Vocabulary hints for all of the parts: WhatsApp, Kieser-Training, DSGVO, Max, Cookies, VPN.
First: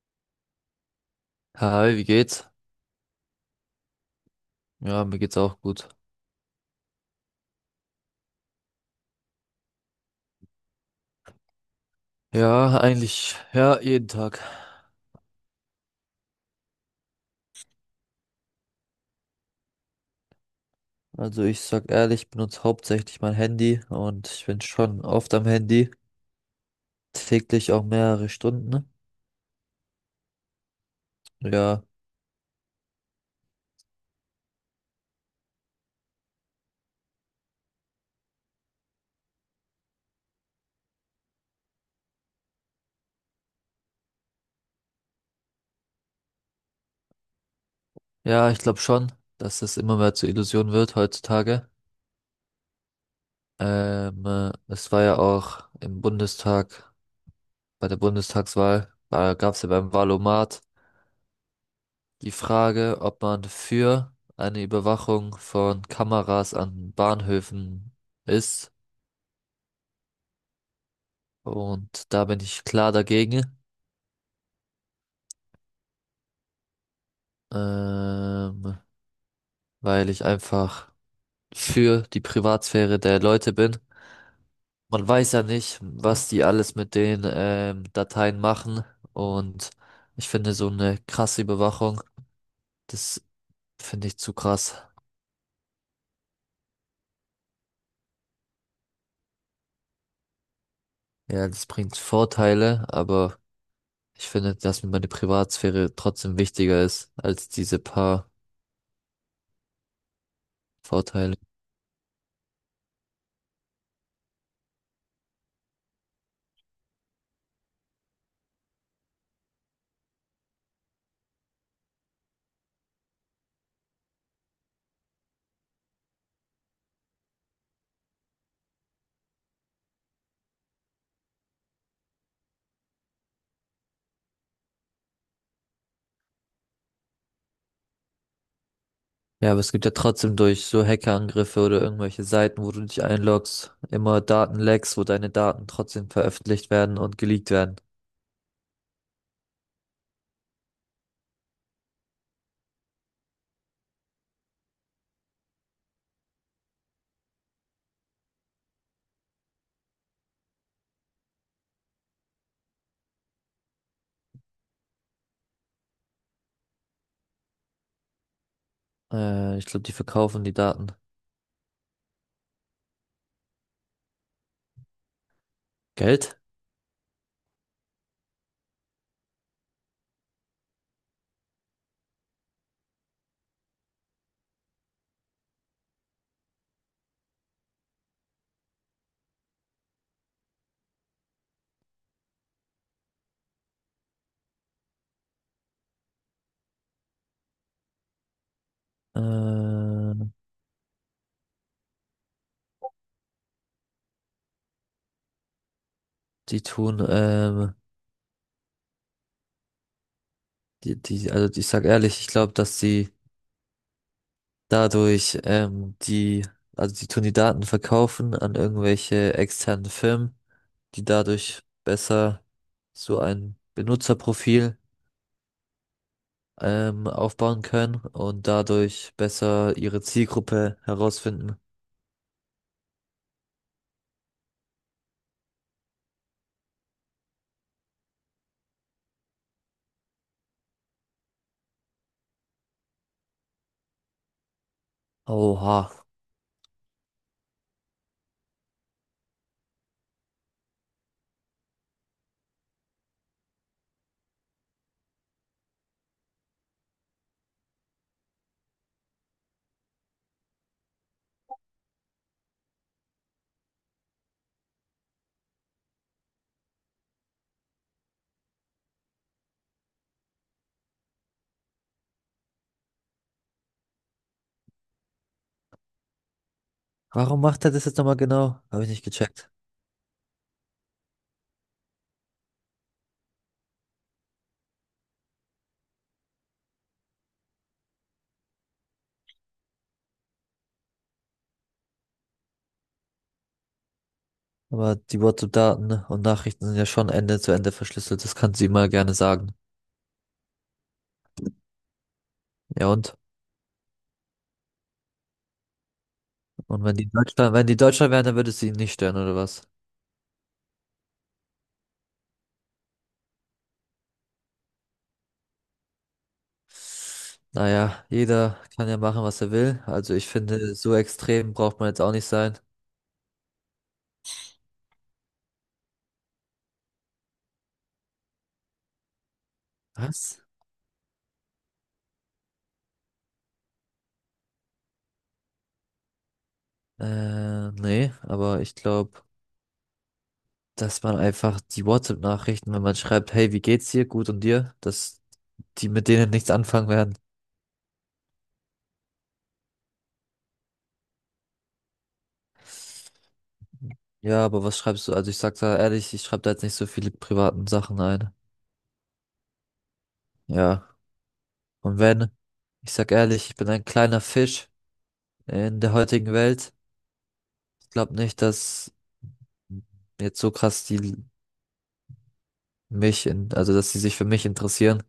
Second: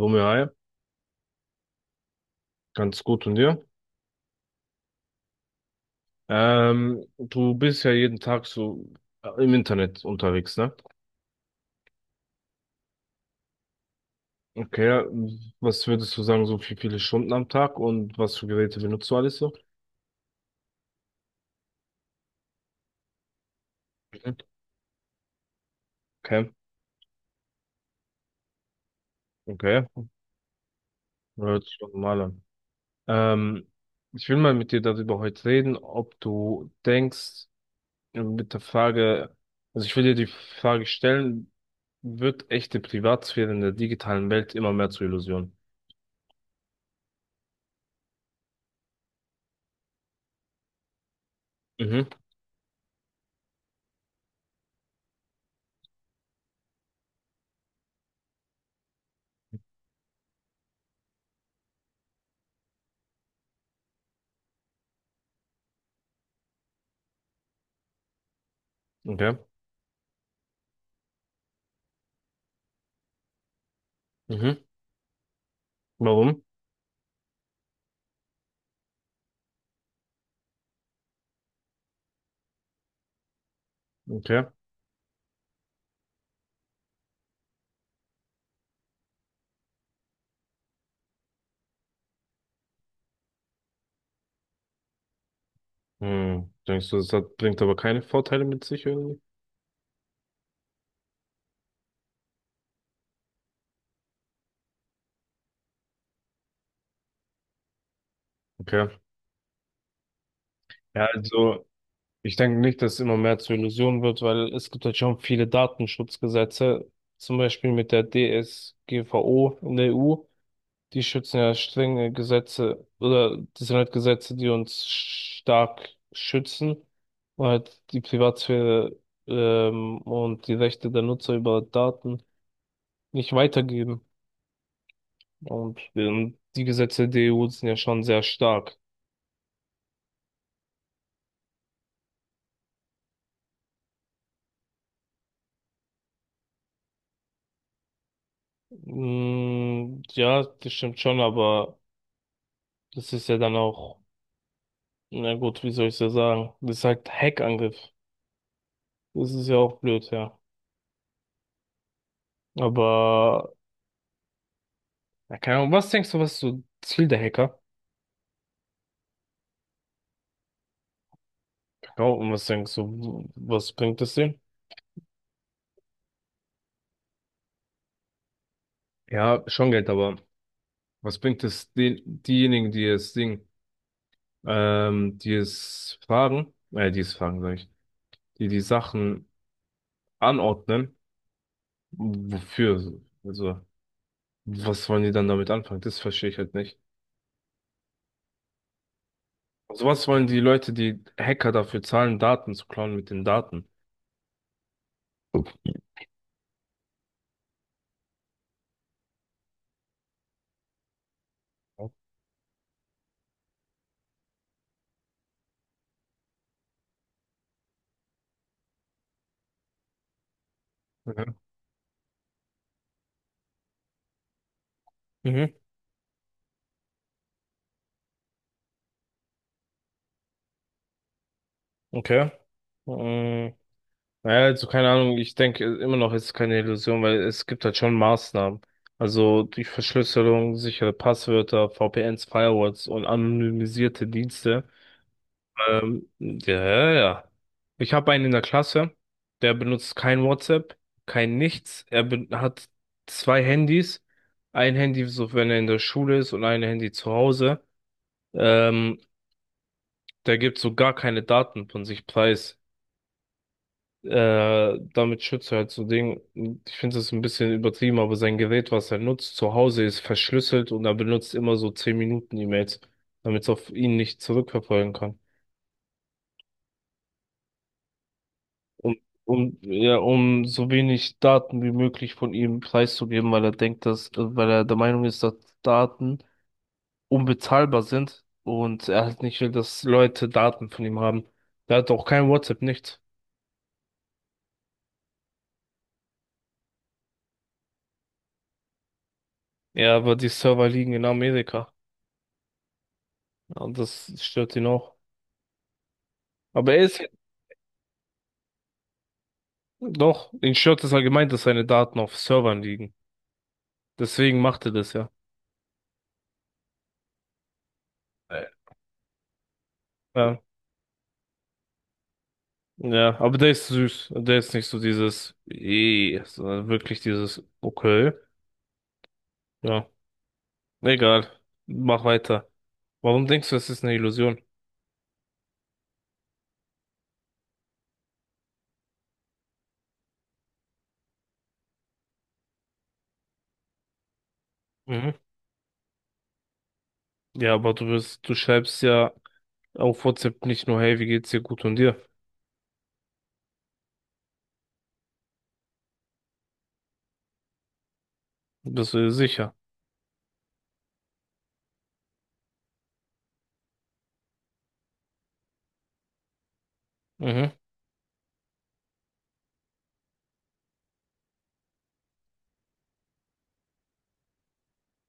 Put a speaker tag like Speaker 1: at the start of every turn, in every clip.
Speaker 1: Romeo, hi,
Speaker 2: Hi, wie geht's?
Speaker 1: ganz gut und dir?
Speaker 2: Ja, mir geht's auch gut.
Speaker 1: Du bist ja jeden Tag so im Internet unterwegs, ne?
Speaker 2: Ja, eigentlich, ja, jeden Tag.
Speaker 1: Okay, ja, was würdest du sagen, so wie viele Stunden am Tag und was für Geräte benutzt du alles so?
Speaker 2: Also ich sag ehrlich, ich benutze hauptsächlich mein Handy und ich bin schon oft am Handy,
Speaker 1: Okay,
Speaker 2: täglich auch mehrere Stunden.
Speaker 1: okay, ja, hört sich
Speaker 2: Ja,
Speaker 1: doch normal an. Ähm, Ich will mal mit dir darüber heute reden, ob du denkst, mit der Frage, also ich will dir die Frage stellen, wird echte Privatsphäre in der digitalen Welt immer mehr zur Illusion?
Speaker 2: ja, ich glaube schon, dass es immer mehr zur Illusion wird heutzutage.
Speaker 1: Mhm,
Speaker 2: Es war ja auch im Bundestag, bei der Bundestagswahl, da gab's ja beim Wahlomat die Frage, ob man für eine Überwachung von Kameras an Bahnhöfen ist.
Speaker 1: okay,
Speaker 2: Und da bin ich klar dagegen,
Speaker 1: mhm, warum?
Speaker 2: ähm, weil ich einfach für die Privatsphäre der Leute bin.
Speaker 1: Okay.
Speaker 2: Man weiß ja nicht, was die alles mit den Dateien machen. Und ich finde so eine krasse Überwachung, das finde ich zu krass.
Speaker 1: Hm, denkst du, das hat, bringt aber keine Vorteile mit sich irgendwie?
Speaker 2: Ja, das bringt Vorteile, aber ich finde, dass mir meine Privatsphäre trotzdem wichtiger ist als diese paar
Speaker 1: Okay. Ja,
Speaker 2: Vorteile.
Speaker 1: also ich denke nicht, dass es immer mehr zur Illusion wird, weil es gibt halt schon viele Datenschutzgesetze, zum Beispiel mit der DSGVO in der EU. Die schützen ja strenge Gesetze oder das sind halt Gesetze, die uns stark schützen und halt die Privatsphäre und die Rechte der Nutzer über Daten nicht weitergeben. Und die Gesetze der EU sind ja schon sehr stark.
Speaker 2: Ja, aber es gibt ja trotzdem durch so Hackerangriffe oder irgendwelche Seiten, wo du dich einloggst, immer Datenlecks, wo deine Daten trotzdem veröffentlicht werden und geleakt werden.
Speaker 1: Mm, ja, das stimmt schon, aber das ist ja dann auch, na gut, wie soll ich ja sagen? Das ist halt Hackangriff. Das ist ja auch blöd, ja. Aber, ja, keine Ahnung, was denkst du, was ist so Ziel der Hacker?
Speaker 2: Ich glaube, die verkaufen die Daten.
Speaker 1: Genau, und was denkst du, was bringt das denen?
Speaker 2: Geld?
Speaker 1: Ja, schon Geld, aber was bringt es den, diejenigen, die es Ding, die es fragen, sag ich, die die Sachen anordnen, wofür? Also, was wollen die dann damit anfangen? Das verstehe ich halt nicht. Sowas wollen
Speaker 2: Ähm,
Speaker 1: die Leute, die Hacker dafür zahlen, Daten zu klauen mit den Daten.
Speaker 2: die tun, die, die, also ich sag ehrlich, ich glaube, dass sie dadurch, ähm, die, also die tun die Daten verkaufen an irgendwelche externen Firmen, die
Speaker 1: Mhm.
Speaker 2: dadurch besser so ein Benutzerprofil
Speaker 1: Mhm.
Speaker 2: aufbauen können und dadurch besser ihre Zielgruppe herausfinden.
Speaker 1: Okay. Ähm, naja, also keine Ahnung, ich denke immer noch, es ist keine Illusion, weil es gibt halt schon Maßnahmen. Also die Verschlüsselung, sichere Passwörter, VPNs, Firewalls und anonymisierte Dienste.
Speaker 2: Oha.
Speaker 1: Ja, ja, ja. Ich habe einen in der Klasse, der benutzt kein WhatsApp, kein nichts. Hat zwei Handys. Ein Handy, so wenn er in der Schule ist und ein Handy zu Hause. Ähm, Der gibt so gar keine Daten von sich preis. Damit schützt er halt so Ding. Ich finde das ein bisschen übertrieben, aber sein Gerät, was er nutzt, zu Hause ist verschlüsselt und er benutzt immer so 10 Minuten E-Mails, damit es auf ihn nicht zurückverfolgen kann.
Speaker 2: Warum macht er das jetzt nochmal genau? Habe ich
Speaker 1: um,
Speaker 2: nicht gecheckt.
Speaker 1: ja, um so wenig Daten wie möglich von ihm preiszugeben, weil er denkt, dass, weil er der Meinung ist, dass Daten unbezahlbar sind und er halt nicht will, dass Leute Daten von ihm haben. Er hat auch kein WhatsApp, nichts.
Speaker 2: Aber die WhatsApp-Daten und Nachrichten sind ja schon Ende zu Ende verschlüsselt. Das kann sie immer gerne sagen.
Speaker 1: Ja, aber die Server liegen in Amerika
Speaker 2: Ja und?
Speaker 1: und das stört ihn auch. Aber er
Speaker 2: Und wenn
Speaker 1: ist
Speaker 2: die Deutschland wären, dann würde sie ihn nicht stören, oder was?
Speaker 1: doch, ihn stört es allgemein, dass seine Daten auf Servern liegen. Deswegen macht er das ja.
Speaker 2: Naja,
Speaker 1: Äh,
Speaker 2: jeder kann ja machen, was er will. Also ich
Speaker 1: Ja,
Speaker 2: finde, so extrem braucht man jetzt auch nicht sein.
Speaker 1: ja, aber der ist süß. Der ist nicht so dieses, eh, sondern wirklich dieses, okay. Ja,
Speaker 2: Was?
Speaker 1: egal. Mach weiter. Warum denkst du, es ist eine Illusion?
Speaker 2: Nee, aber ich glaube, dass man einfach die WhatsApp-Nachrichten, wenn man schreibt, hey, wie geht's dir? Gut und dir?
Speaker 1: Mhm.
Speaker 2: Dass die mit denen nichts anfangen werden.
Speaker 1: Ja, aber du wirst, du schreibst ja auf WhatsApp nicht nur, hey, wie geht's dir gut und dir?
Speaker 2: Ja, aber was schreibst du? Also ich sag da ehrlich, ich schreibe da jetzt nicht so viele privaten Sachen ein.
Speaker 1: Bist du dir sicher?
Speaker 2: Ja. Und wenn, ich sag ehrlich, ich bin ein kleiner Fisch in der heutigen Welt.
Speaker 1: Mhm.
Speaker 2: Ich glaube nicht, dass jetzt so krass die mich in, also dass sie sich für mich interessieren.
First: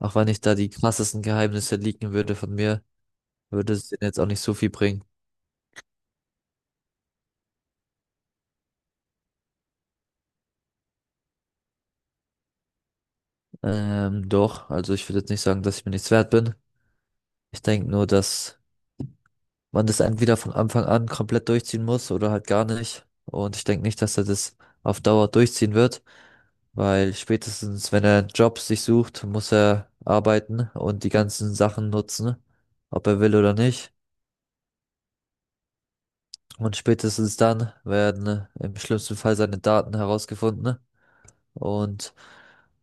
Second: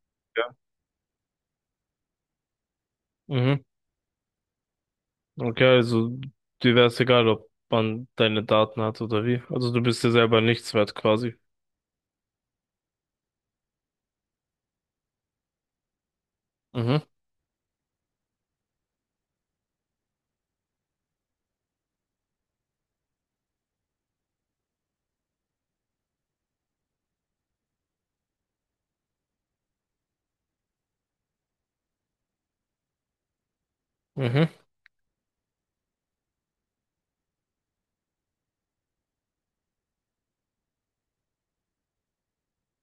Speaker 2: Auch wenn ich
Speaker 1: Ja.
Speaker 2: da die krassesten Geheimnisse leaken würde von mir,
Speaker 1: Mhm.
Speaker 2: würde es denen jetzt auch nicht so viel bringen.
Speaker 1: Okay, also dir wäre es egal, ob man deine Daten hat oder wie. Also du bist dir selber nichts wert quasi.
Speaker 2: Doch, also ich würde jetzt nicht sagen, dass ich mir nichts wert bin.
Speaker 1: Mhm.
Speaker 2: Ich denke nur, dass man das entweder von Anfang an komplett durchziehen muss oder halt gar nicht. Und ich denke nicht, dass er das auf Dauer durchziehen wird, weil spätestens, wenn er einen Job sich sucht, muss er arbeiten und die ganzen Sachen nutzen, ob er will oder nicht.
Speaker 1: Mhm.
Speaker 2: Und spätestens dann werden im schlimmsten Fall seine Daten herausgefunden. Und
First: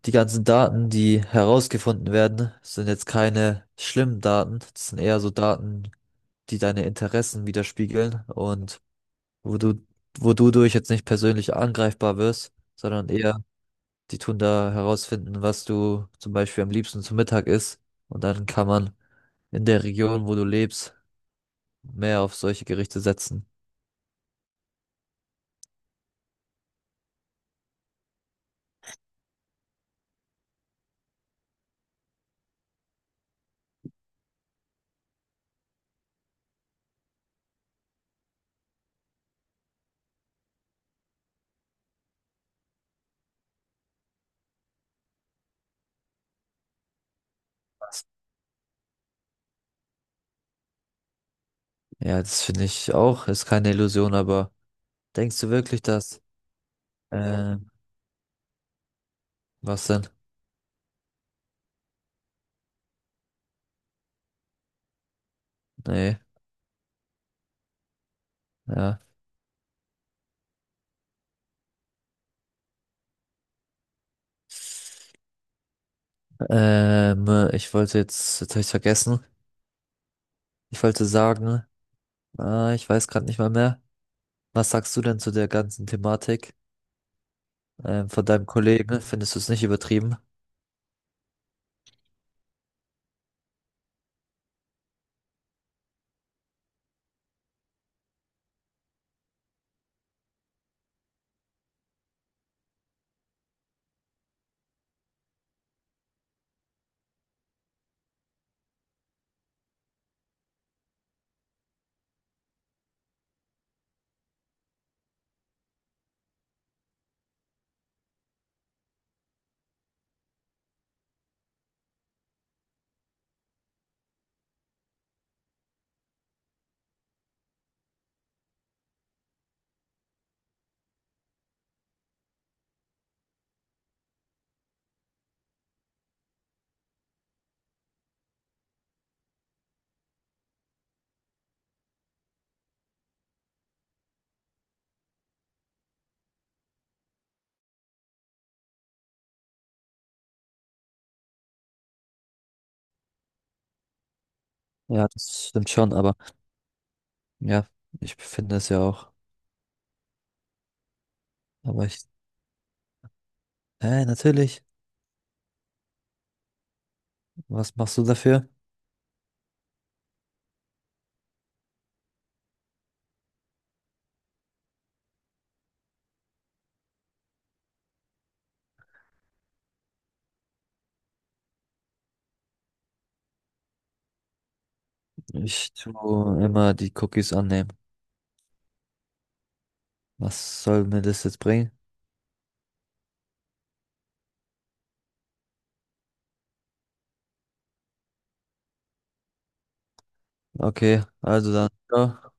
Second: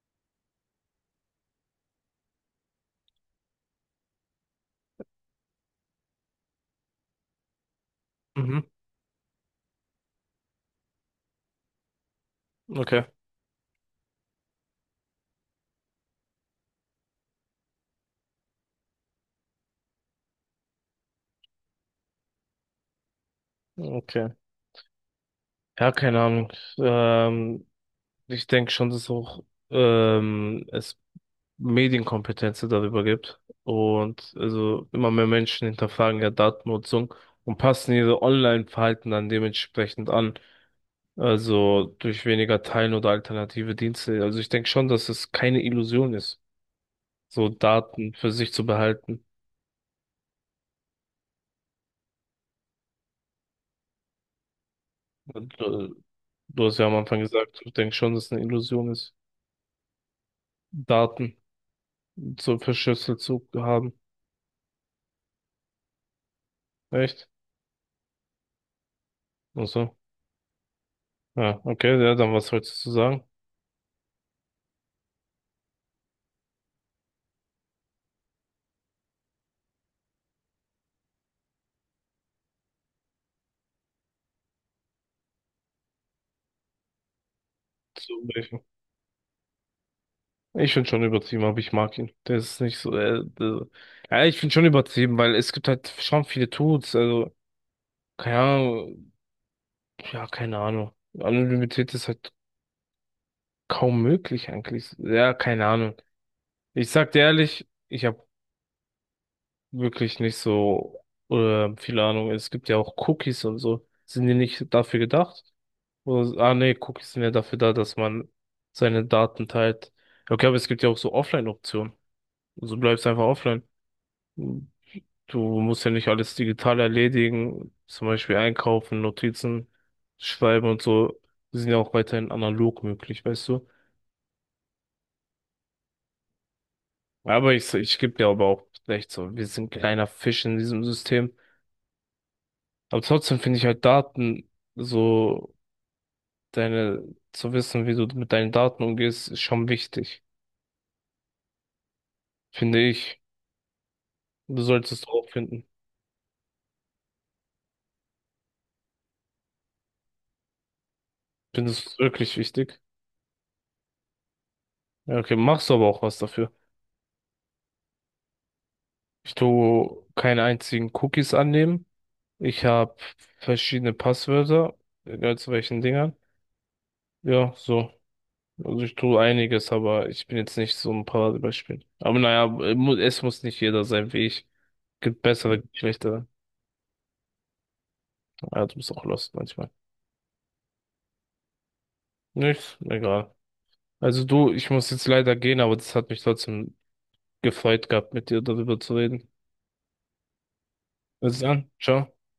Speaker 2: die ganzen Daten, die herausgefunden werden, sind jetzt keine schlimmen Daten. Das sind eher so Daten, die deine Interessen widerspiegeln
Speaker 1: Mhm.
Speaker 2: und wo du, wo du durch jetzt nicht persönlich angreifbar wirst,
Speaker 1: Okay.
Speaker 2: sondern eher, die tun da herausfinden, was du zum Beispiel am liebsten zum Mittag isst. Und dann kann man in der Region, wo du lebst, mehr auf solche Gerichte setzen.
Speaker 1: Okay. Ja, keine Ahnung. Ähm, Ich denke schon, dass auch es Medienkompetenz darüber gibt. Und also immer mehr Menschen hinterfragen ja Datennutzung und passen ihre Online-Verhalten dann dementsprechend an. Also durch weniger Teilen oder alternative Dienste. Also ich denke schon, dass es keine Illusion ist, so Daten für sich zu behalten.
Speaker 2: Ja, das finde ich auch, ist keine Illusion, aber denkst du
Speaker 1: Und,
Speaker 2: wirklich, das?
Speaker 1: du hast ja am Anfang
Speaker 2: Äh,
Speaker 1: gesagt, ich denke schon, dass es eine Illusion ist,
Speaker 2: was denn?
Speaker 1: Daten so verschlüsselt zu haben.
Speaker 2: Nee,
Speaker 1: Echt?
Speaker 2: ja.
Speaker 1: Also ja, okay, ja, dann was sollst du sagen?
Speaker 2: Ich wollte jetzt, habe ich vergessen. Ich wollte sagen, ah, ich weiß gerade nicht mal mehr. Was sagst du denn zu der ganzen Thematik
Speaker 1: Zu
Speaker 2: von deinem
Speaker 1: welchem?
Speaker 2: Kollegen? Findest du es nicht übertrieben?
Speaker 1: Ich finde schon übertrieben, aber ich mag ihn. Der ist nicht so. Ja, ich finde schon übertrieben, weil es gibt halt schon viele Tuts. Also, keine Ahnung. Ja, keine Ahnung. Anonymität ist halt kaum möglich eigentlich. Ja, keine Ahnung. Ich sag dir ehrlich, ich habe wirklich nicht so viel Ahnung. Es gibt ja auch Cookies und so. Sind die nicht dafür gedacht? Oder, ah, nee, Cookies sind ja dafür da, dass man seine Daten teilt. Okay, aber es gibt ja auch so Offline-Optionen. Also bleibst einfach offline. Du musst ja nicht alles digital erledigen, zum Beispiel einkaufen, Notizen schreiben und so, die sind ja auch weiterhin analog möglich, weißt du. Aber ich gebe dir aber auch recht, so, wir sind ein kleiner Fisch in diesem System. Aber trotzdem finde ich halt Daten, so deine, zu wissen, wie du mit deinen Daten umgehst, ist schon wichtig, finde ich. Du solltest es
Speaker 2: Ja,
Speaker 1: auch
Speaker 2: das
Speaker 1: finden.
Speaker 2: stimmt schon, aber ja, ich finde es ja auch. Aber
Speaker 1: Findest du es
Speaker 2: ich,
Speaker 1: wirklich wichtig?
Speaker 2: Natürlich.
Speaker 1: Ja, okay, machst du aber auch was dafür.
Speaker 2: Was machst du dafür?
Speaker 1: Ich tue keine einzigen Cookies annehmen. Ich habe verschiedene Passwörter egal zu welchen Dingern. Ja, so. Also ich tue einiges, aber ich bin jetzt nicht so ein Paradebeispiel. Aber naja, es muss nicht jeder sein wie ich. Gibt bessere,
Speaker 2: Ich
Speaker 1: gibt schlechtere.
Speaker 2: tue immer die Cookies annehmen.
Speaker 1: Ja, du bist auch lost manchmal.
Speaker 2: Was soll mir das jetzt bringen?
Speaker 1: Nichts, egal. Also du, ich muss jetzt leider gehen, aber das hat mich trotzdem gefreut gehabt, mit dir darüber zu reden.
Speaker 2: Okay,
Speaker 1: Bis
Speaker 2: also
Speaker 1: dann,
Speaker 2: dann.
Speaker 1: ciao.
Speaker 2: Ciao.